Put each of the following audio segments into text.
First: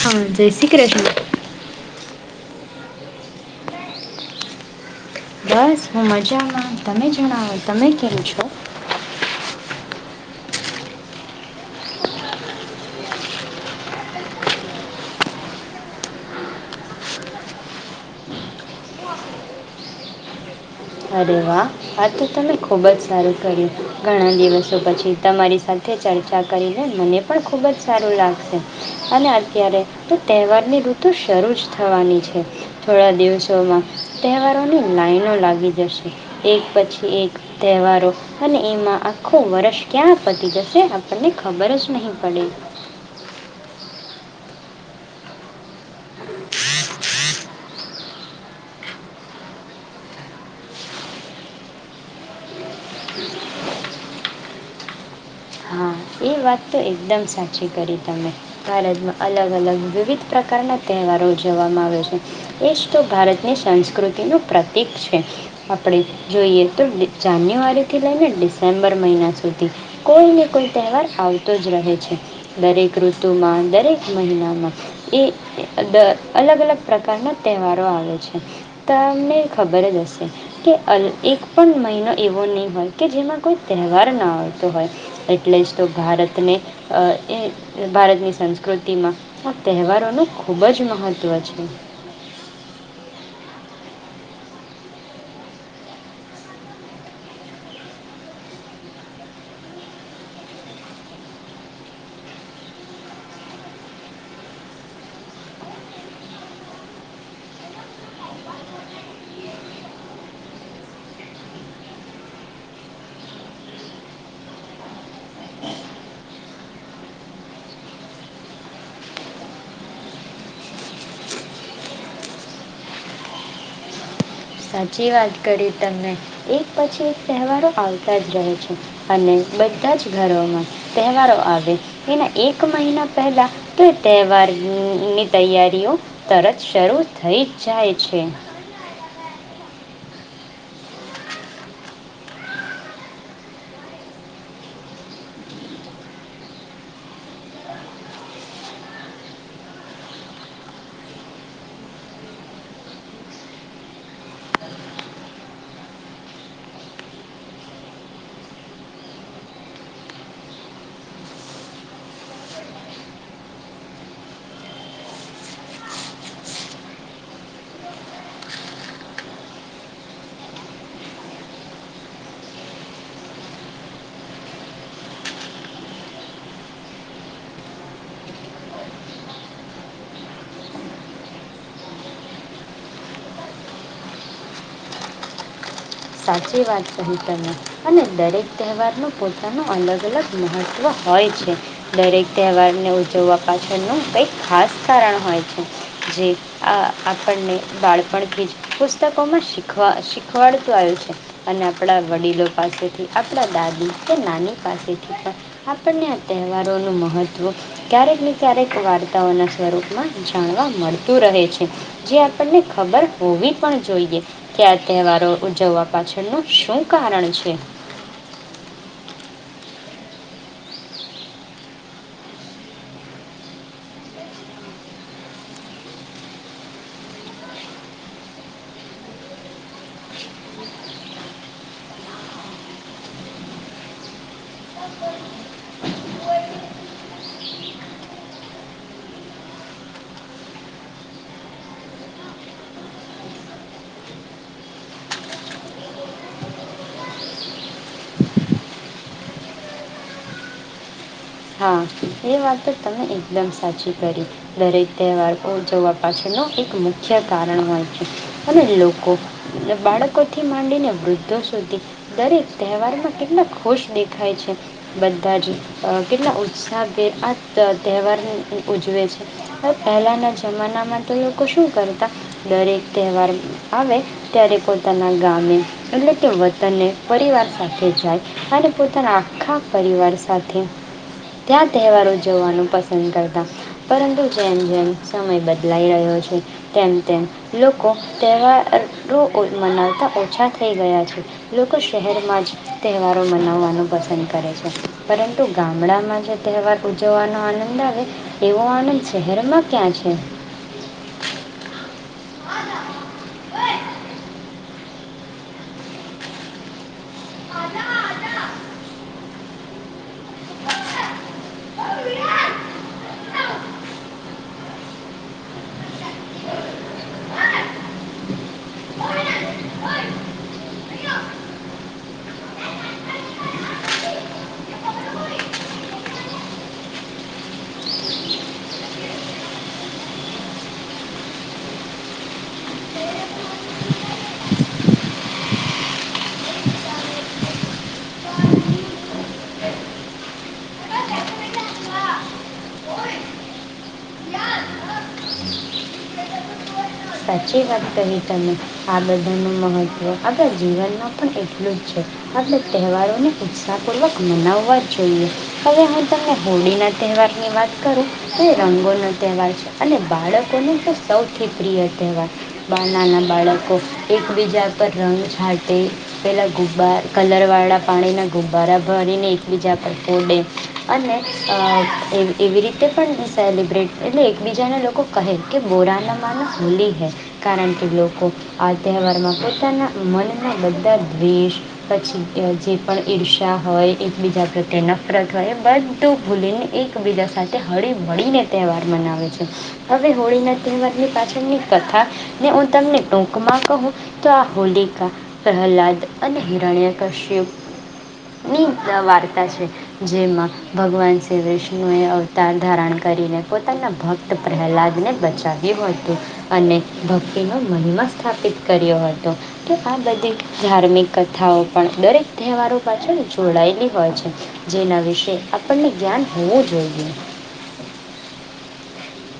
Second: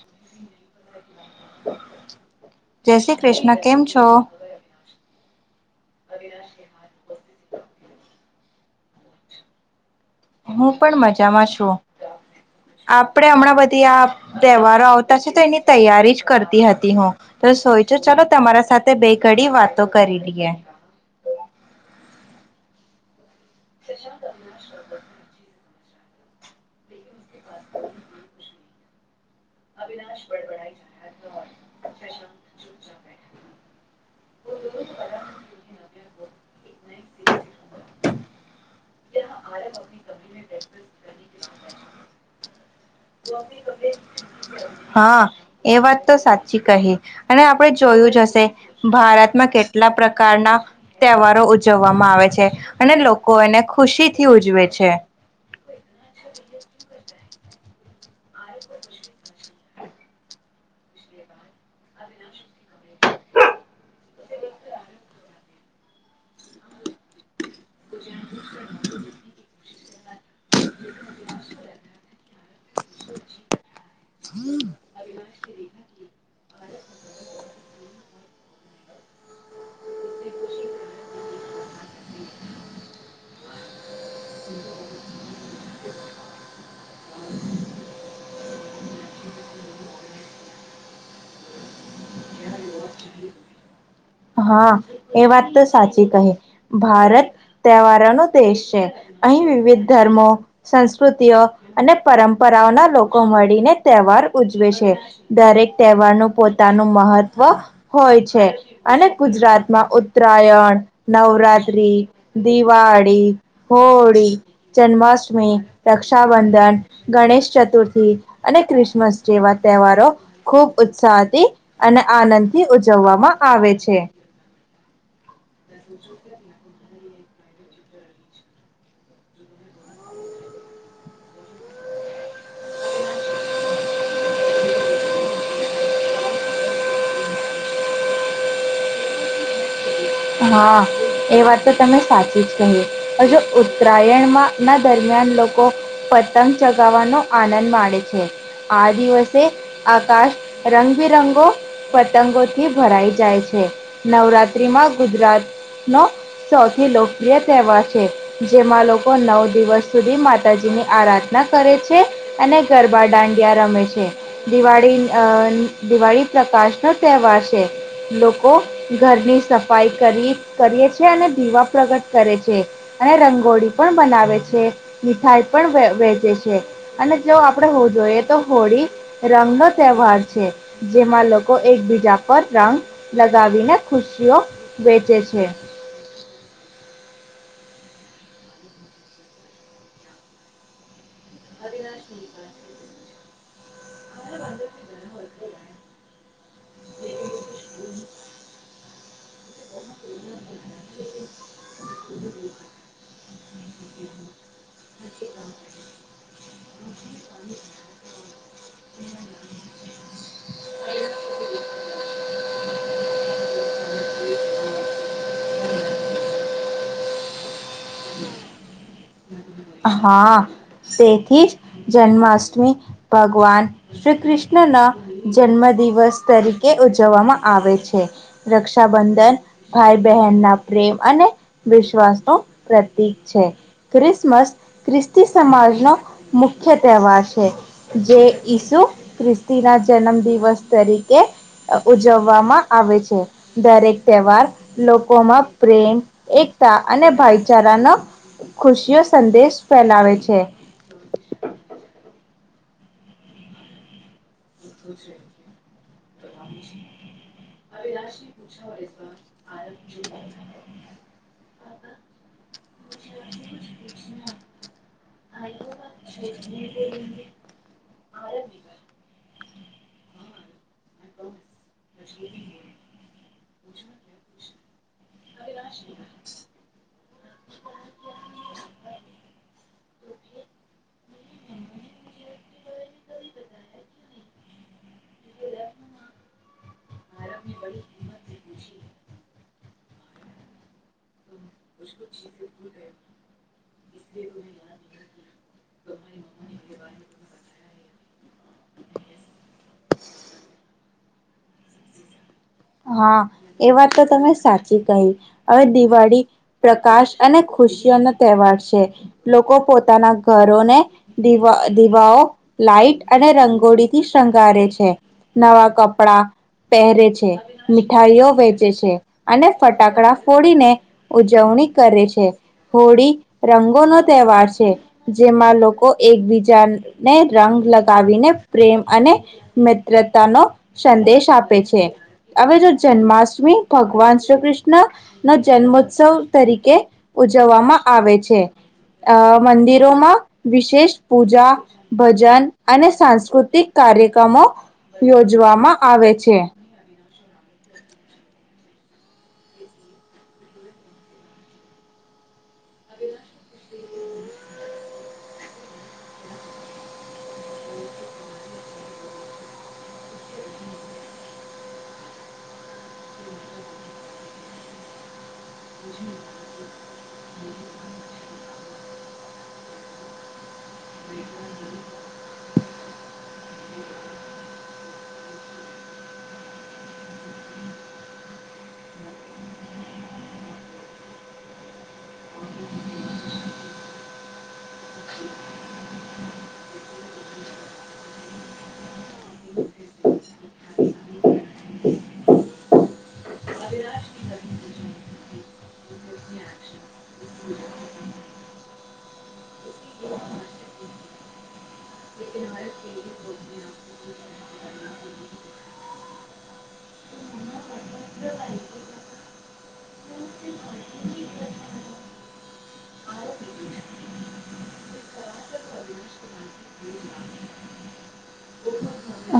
હા જય શ્રી ક રત. [inaudible] જય શ્રી કૃષ્ણ કેમ છો? બસ હું મજામાં, તમે જણાવો? તમે કેમ છો? હું પણ મજામાં છું, આપણેે હમણાં બધી આ તહેવારો આવતા છે તો એની તૈયારી જ કરતી હતી હું, તો ચાલો તમારા સાથે બે ઘડી વાતો કરી લઈએ. અરે વાહ આ તો તને ખુબ જ સારું કર્યું ઘણા દિવસો પછી તમારી સાથે કે ચર્ચા કરીને મને પણ ખૂબ જ સારું લાગશે, અને [unintelligible] ત્યારે, તો તહેવારની ઋતુ શરૂ જ થવાની છે થોડા દિવસ માં તહેવારોની લાાઈનો લાગી જશે એક પછી એક તહેવારો, અને એમાં આ આખું વર્ષ ક્યાં પતી જશે આપણને ખબર જ નહી પડે. હા એ વાત તો સાચી કહી, અને આપણે જોયું જ હશે, ભારતમાં કેટલા પ્રકારના તહેવારો ઉજવવામાં આવે છે, અને લોકો એને ખુશીથી ઉજવે છે. હા એ વાત તો એકદમ સાચી કરી તમે, ભારતમાં અલગ અલગ વિવિધ પ્રકારના તહેવારો ઉજવવામાં આવ્યા છે, એ જ તો ભારતની સંસ્કૃતિનું પ્રતિક છે, આપણે જોઈએ તો જાન્યુઆરીથી લઈને ડિસેમ્બર મહિના સુધી, કોઈને કોઈ તહેવાર આવતો જ રહે છે, દરેક ઋતુમાં દરેક મહિનામાં, એ અહ દ અલગ અલગ પ્રકારના તહેવારો આવે છે, તમને ખબર જ હશે, કે અલ એક પણ મહિનો એવો નહીં હોય કે જેમાં કોઈ તહેવાર ન આવતો હોય. એટલે જ તો ભારતને, અહ એ ભારતની સંસ્કૃતિમાં આ તહેવારોનું ખૂબ જ મહત્ત્વ છે. હા એ વાત તો સાચી કહી, ભારત તહેવારો નો દેશ છે, અહીં વિવિધ ધર્મો સંસ્કૃતિઓ અને પરંપરાઓના લોકો મળીને તહેવાર ઉજવે છે, દરેક તહેવારનું પોતાનું મહત્વ હોય છે. અને ગુજરાતમાં ઉત્તરાયણ, નવરાત્ર્રી, દિવાળી, હોળી જન્માષ્ટમી, રક્ષાબંધન, ગણેશ ચતુર્થી અને ક્રિસમસ જેવા તહેવારો, ખુબ ઉત્સાહથી અને આનંદથી ઉજવવામાં આવે છે. સાચી વાત. કરી તમે, એક પછી તહેવારો આવતા જ રહે છે, અને બધા જ ઘરોમાં, તહેવારો આવે તેના એક મહિના પહેલા તે તહેવારની તૈયારીઓ તરત શરૂ થઈ જ જાય છે. હા એ વાત તો તમે સાચી જ કહી, હજુ ઉત્તરાયણમાં ના દરમિયાન લોકો, પતંગ ચગાવવાનો આનંદ માણેે છે, આ દિવસે આકાશ રંગબે રંગો પતંગોથી ભરાઈ જાય છે, નવરાત્રીમાં ગુજરાતનો સૌથી લોકપ્રિય તહેવાર છે, જેમાં લોકો નવ દિવસ સુધી માતાજીની આરાધના કરે છે, અને ગરબા દાંડિયા રમે છે, દિવાળી અહ દિવાળી પ્રકાશનો તહેવાર છે, લોકો ઘરની સફ સફાઈ કરી કરીએ છીએ અને દીવા પ્રગટ કરીએ છીએ, અને રંગોળી પણ બનાવે છે, મીઠાઈ પણ વ વેચે છે, અને જો આપણે હો જોઈએ તો હોળી રંગનો તહેવાર છે, જેમાં લોકો એકબીજા પર રંગ લગાવીને ખુશીઓ વેચે છે. સાચી વાત કરી તમે, અને દરેક તહેવારનું પોતાનું અલગ અલગ મહત્ત્વ હોય છે, દરેક તહેવારને ઉજવવા પાછળ એનું કંઈક ખાસ કારણ હોય. જે આ આપણને બાળપણથી જ પુસ્તકોમાં શીખવા શીખવાડ તો આયો છે, અને આપણા વડીલો પાસેથી આપણા દાદી કે નાની પાસેથી પણ, આપણને આ તહેવારોનું મહત્ત્વ, ક્યારેક ને ક્યારેક વાર્તાઓના સ્વરૂપમાં જાણવા મળતું રહે છે, જે આપણને ખબર હોવી પણ જોઈએ, કે આ તહેવારો ઉજવવા પાછળનું શું કારણ છે. હા, તેથીજ જન્માષ્ટમી ભગવાન શ્રી કૃષ્ણ ના જન્મ દિવસ તરીકે ઉજવવામાં આવે છે, રક્ષાબંધન ભાઈ બહેન ના પ્રેમ અને વિશ્વાસ નું પ્રતીક છે, ક્રિસમસ ખ્રિસ્તી સમાજ નો મુખ્ય તહેવાર છે, જે ઈસુ ખ્રિસ્તી ના જન્મ દિવસ તરીકે અ ઉજવવામાં આવે છે, દરેક તહેવાર લોકોમાં પ્રેમ એકતા અને ભાઈચારાનો ખુશીઓ સંદેશ ફેલાવે છે. હા એ વાત તો તમે એકદમ સાચી કરી. દરેક તહેવાર ઉજવવા પાછળનું એક મુખ્ય કારણ હોય છે, અને લોકો બાળકોથી માંડીને વૃદ્ધ તું સુધી, દરેક તહેવારમાં કેટલા ખુશ દેખાય છે. બધા જ [inaudible] કેટલા ઉત્સાહ આ જ તહેવાર ઉજવે છે. હ પહેલાના જમાનામાં તો લોકો શું કરતા દરેક તહેવાર આવે ત્યારે કોઈ પોતાના ગામે એટલે તે વતનને પરિવાર સાથે જાય. અને પોતાના આખા પરિવાર સાથે ત્યાં તહેવારો જોવાનું પસંદ કરતા પરંતુ જેમ જેમ સમય બદલાઈ રહ્યો છે. તેમ તેમ લોકો તહેવાર અને કોખ મનાવતા ઓછા થઈ ગયા છે લોકો શહેરમાં જ તહેવારો મનાવવાનું પસંદ કરે છે પરંતુ ગામડકમાં જે તહેવાર ઉજવવાનો આનંદ આવે એવો આનંદ શહેરમાં ક્યાં છે. હા એ વાત તો તમે સાચી કહી હવે દિવાળી પ્રકાશ અને ખુશીઓ નો તહેવાર છે. લોકો-' પોતાના ઘરોને દીવા દીવાઓ લાાઈટ અને રંગોળીથી શંગારે છે. નવા કપડા પહેરે છે. મીઠાઈઓ વેચે છે અને ફટાકડા ફોડીને ઉજવણી કરે છે હોળી રંગોનોો તહેવાર છે જેમાં લોકો એકબીજાને રંગ લગાવીને પ્રેમ અને મિત્રતા નો સંદેશ આપે છે. આવે જો જન્માષ્ટમી ભગવાન શ્રી કૃષ્ણ નો જન્મોત્સવ તરીકે ઉજવવામાં આવે છે. આ મંદિરોમાં વિશેષ પૂજા, ભજન અને સાંસ્કૃતિક કાર્યક્રમો યોજવામાં આવે છે. સાચી વાત કરી તમે આ બધાનું મહત્ત્વ આપણા જીવનમાં પણ એટલું જ છે. આપટણે તહેવારોને ઉત્સાહપૂર્વક મનાવવા જોઈએ હવે હ ત હોળીના તહેવારની વાત કરું તો એ રંગોનો તહેવાર છે અને બાળકોને તો સૌથી પ્રિય છે. તહેવાર માં નાના બાળકો એકબીજા પર રંગ ઝાંટે પહેલાં ગુબ્બા કલરવાળા પાણીના ગુબ્બારા ભરીને એકબીજા પર ફડે અને એ એવી રીતે પણ સેલિબ્રેટ એટલે એકબીજાના લોકો કહે કે બોરાનમાની હોલી કારણ કે લોકો આ તહેવારમાં પોતાના મનમાં બધા દ્વેષ પછી જે પણ ઈર્ષ્યા હોય એકબીજા પ્રત્યે નફરત હોય એ બધું ભૂલીને એકબીજા સાથે હળી વળીને તહેવાર મનાવે છે. હવે હોળી ના તહેવારની પાછળની કથા હું તમને ટૂકમાં કહું તો આ હોલિકા પ્રહલાદ અને હિરણ્યકશ્ય ની વાર્તા છે જેમાં ભગવાન શ્રી વિષ્ણુ એ અવતાર ધારણ કરીને પોતાના ભક્ત પ્રહલાદ ને બચાવ્યું હતું. અને ભક્તિનો મનમાં સ્થાપિત કર્યો હતો તો આ બધી ધાર્મિક કથાઓ પણ દરેક તહેવારો પાછળ જોડાયેલી હોય છે જેના વિશે આપણને જ્ઞાન હોવું જોઈએ.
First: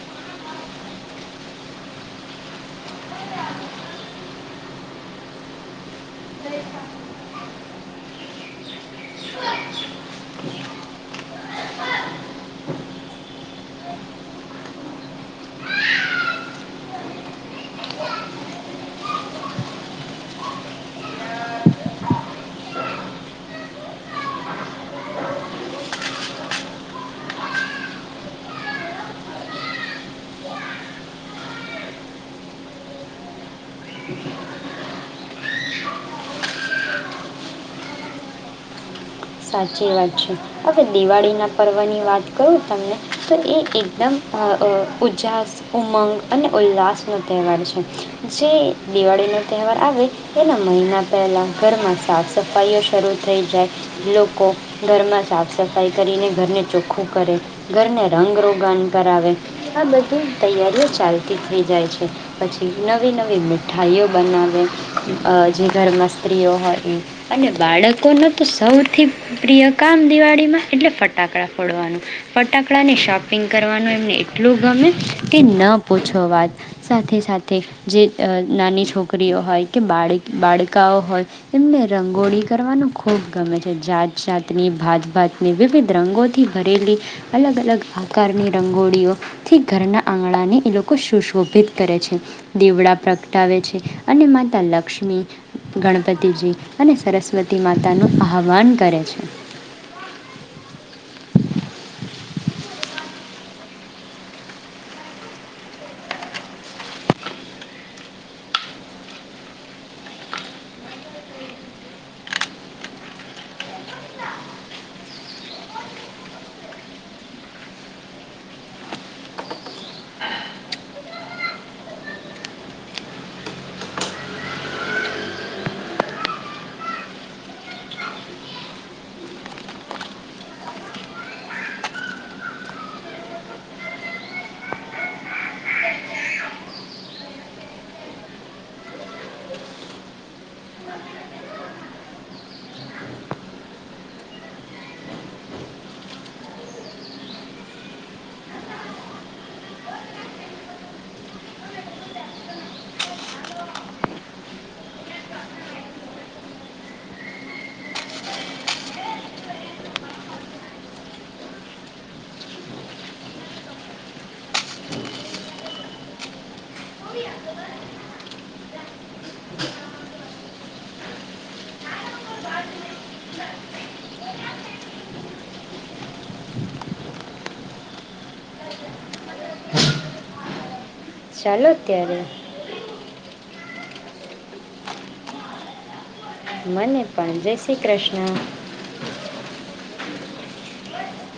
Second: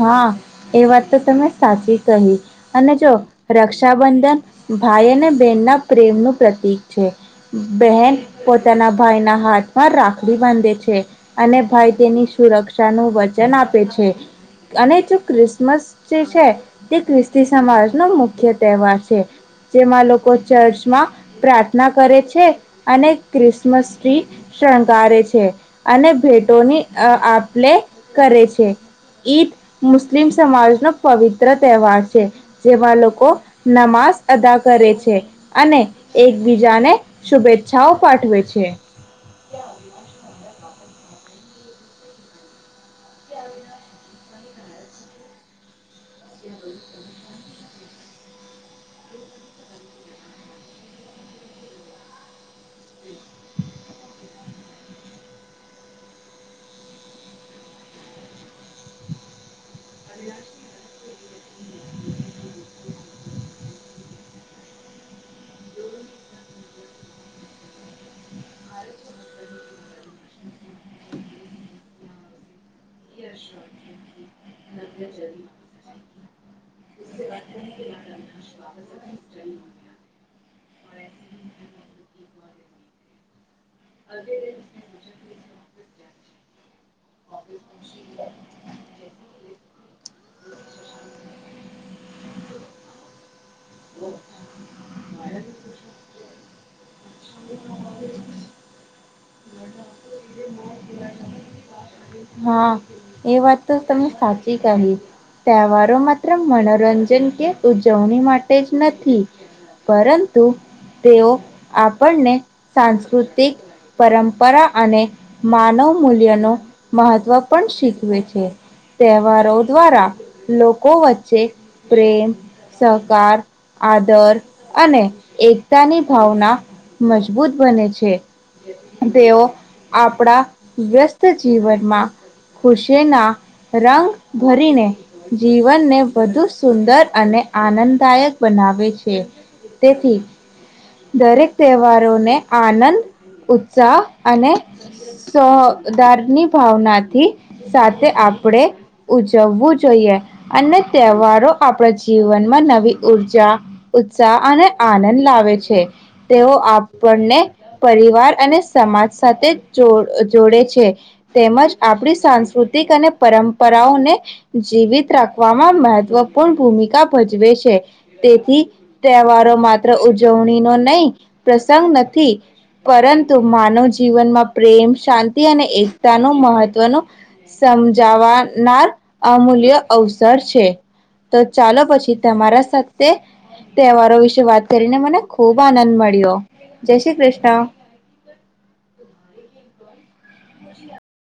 હા એ વાત તો તમે સાચી કહી અને જો રક્ષાબંધન ભાઈ અને બહેનના પ્રેમનું પ્રતીક છે બહેન પોતાના ભાઈના હાથમાં રાખડી બાંધે છે અને ભાઈ તેની સુરક્ષાનું વચન આપે છે. અને જો ક્રિસમસ જે છે તે ખ્રિસ્તી સમાજનો મુખ્ય તહેવાર છે. જેમાં લોકો ચર્ચમાં પ્રાર્થના કરે છે અને ક્રિસમસ ટ્રી શણગારેારે છે અને ભેટોની આપલે કરે છે. ઈદ મુસ્લિમ સમાજ નો પવિત્ર તહેવાર છે. જેમાં લોકો નમાઝ અદા કરે છે. અને એકબીજાને શુભેચ્છાઓ પાઠવે છે. સાચી વાત છે. હવે દિવાળી ના પર્વ ની વાત કરું તમને તો એ એકદમ ઉૂજ્જાસ ઉમંગ અને ઉલ્લાસનો તહેવાર છે. જે દિવાળી નો તહેવાર આવે એના મહિના પહેલા ઘરમાં સાફ સફાઈઓ શરૂ થઈ જાય. લોકો ઘરમાં સાફ સફાઈ કરીને ઘરને ચોખ્ખું કરે ઘરને રંગ રોગણ કરાવે આ બધી તૈયારીઓ ચાલતી થઈ જાય છે પછી નવી નવી મીઠાઈઓ બનાવે જે ઘરમાં સ્ત્રીઓ હોય એ અને બાળકોને તો સૌ થી પ્રિય કામ દિવાળીમાં એટલે ફટાકડા ફોડવાનું ફટાકડાને શોપિંગ કરવાનું એમને એટલું ગમે કે ન પૂછ અ વાત સાથે સાથે જે નાની છોકરીઓ હોય કે બાળ બાળકાઓ, હોય એમને રંગોળી કરવાનું ખૂબ ગમે જાત જાતની ભાત ભાત ની વિવિધ રંગો થી ભરેલી અલગ અલગ આકારની રંગોળીઓ થી ઘરના આંગણાને એ લોકો સુશોભિત કરે છે, દેવડા પ્ર ગટાવે છે, અને માતા લક્ષ્મી, ગણપતિજી. અને સરસ્વતી માતા નો આહ આવન કરે છે. હા એ વાત તો તમે સાચી કહી, તહેવારો માત્ર મનોરંજન કે ઉજવણી માટે જ નથી, પરંતુ તેઓ આપ પણને, સાંસ્કૃતિક પરંપરા અને માનવ મૂલ્યનું મહત્ત્વ પણ શીખવે છે, તહેવારો દ્વારા લોકો વચ્ચે પ્રેમ સહકાર આદર અને એકતાની ભાવના મજબૂત બને છે, તેઓ આપણા વ્યસ્ત જીવનમાં ખુશીના રંગ ભરીને જીવનને વધુ સુંદર અને આનંદદાયક બનાવે છે. તેથી દરેક તહેવારોને આનંદ, ઉત્સાહ અને સો સોદાર ની ભાવનાથી, સાથે આપણેે ઉજવવું જોઈએ અને તહેવારો આપણા જીવનમાં નવી ઉર્જા ઉત્સાહ અને આનંદ લાવે છે. તેઓ આપણને પરિવાર અને સમાજ સાથે જો જોડે છે, તેમજ આપણી સાંસ્કૃતિક અને પરંપરાઓને, જીવિત રાખવામાં મહત્વપૂર્ણ ભૂમિકા ભજવે છે, તેથી તહેવારો માત્ર ઉજવણી ન નહીં પ્રસંગ નથી, પરંતુ માનવ જીવનમાં પ્રેમ શાંતિ અને એકતાનું મહત્વનો, સમજાવા નાર અમૂલ્ય અવસર છે. તો ચાલો પછી તમારા સાથે તહેવારો વિશે વાત કરીને મને ખુબ આનંદ મ માળીઓ. મને પણ જય શ્રી કૃષ્ણ.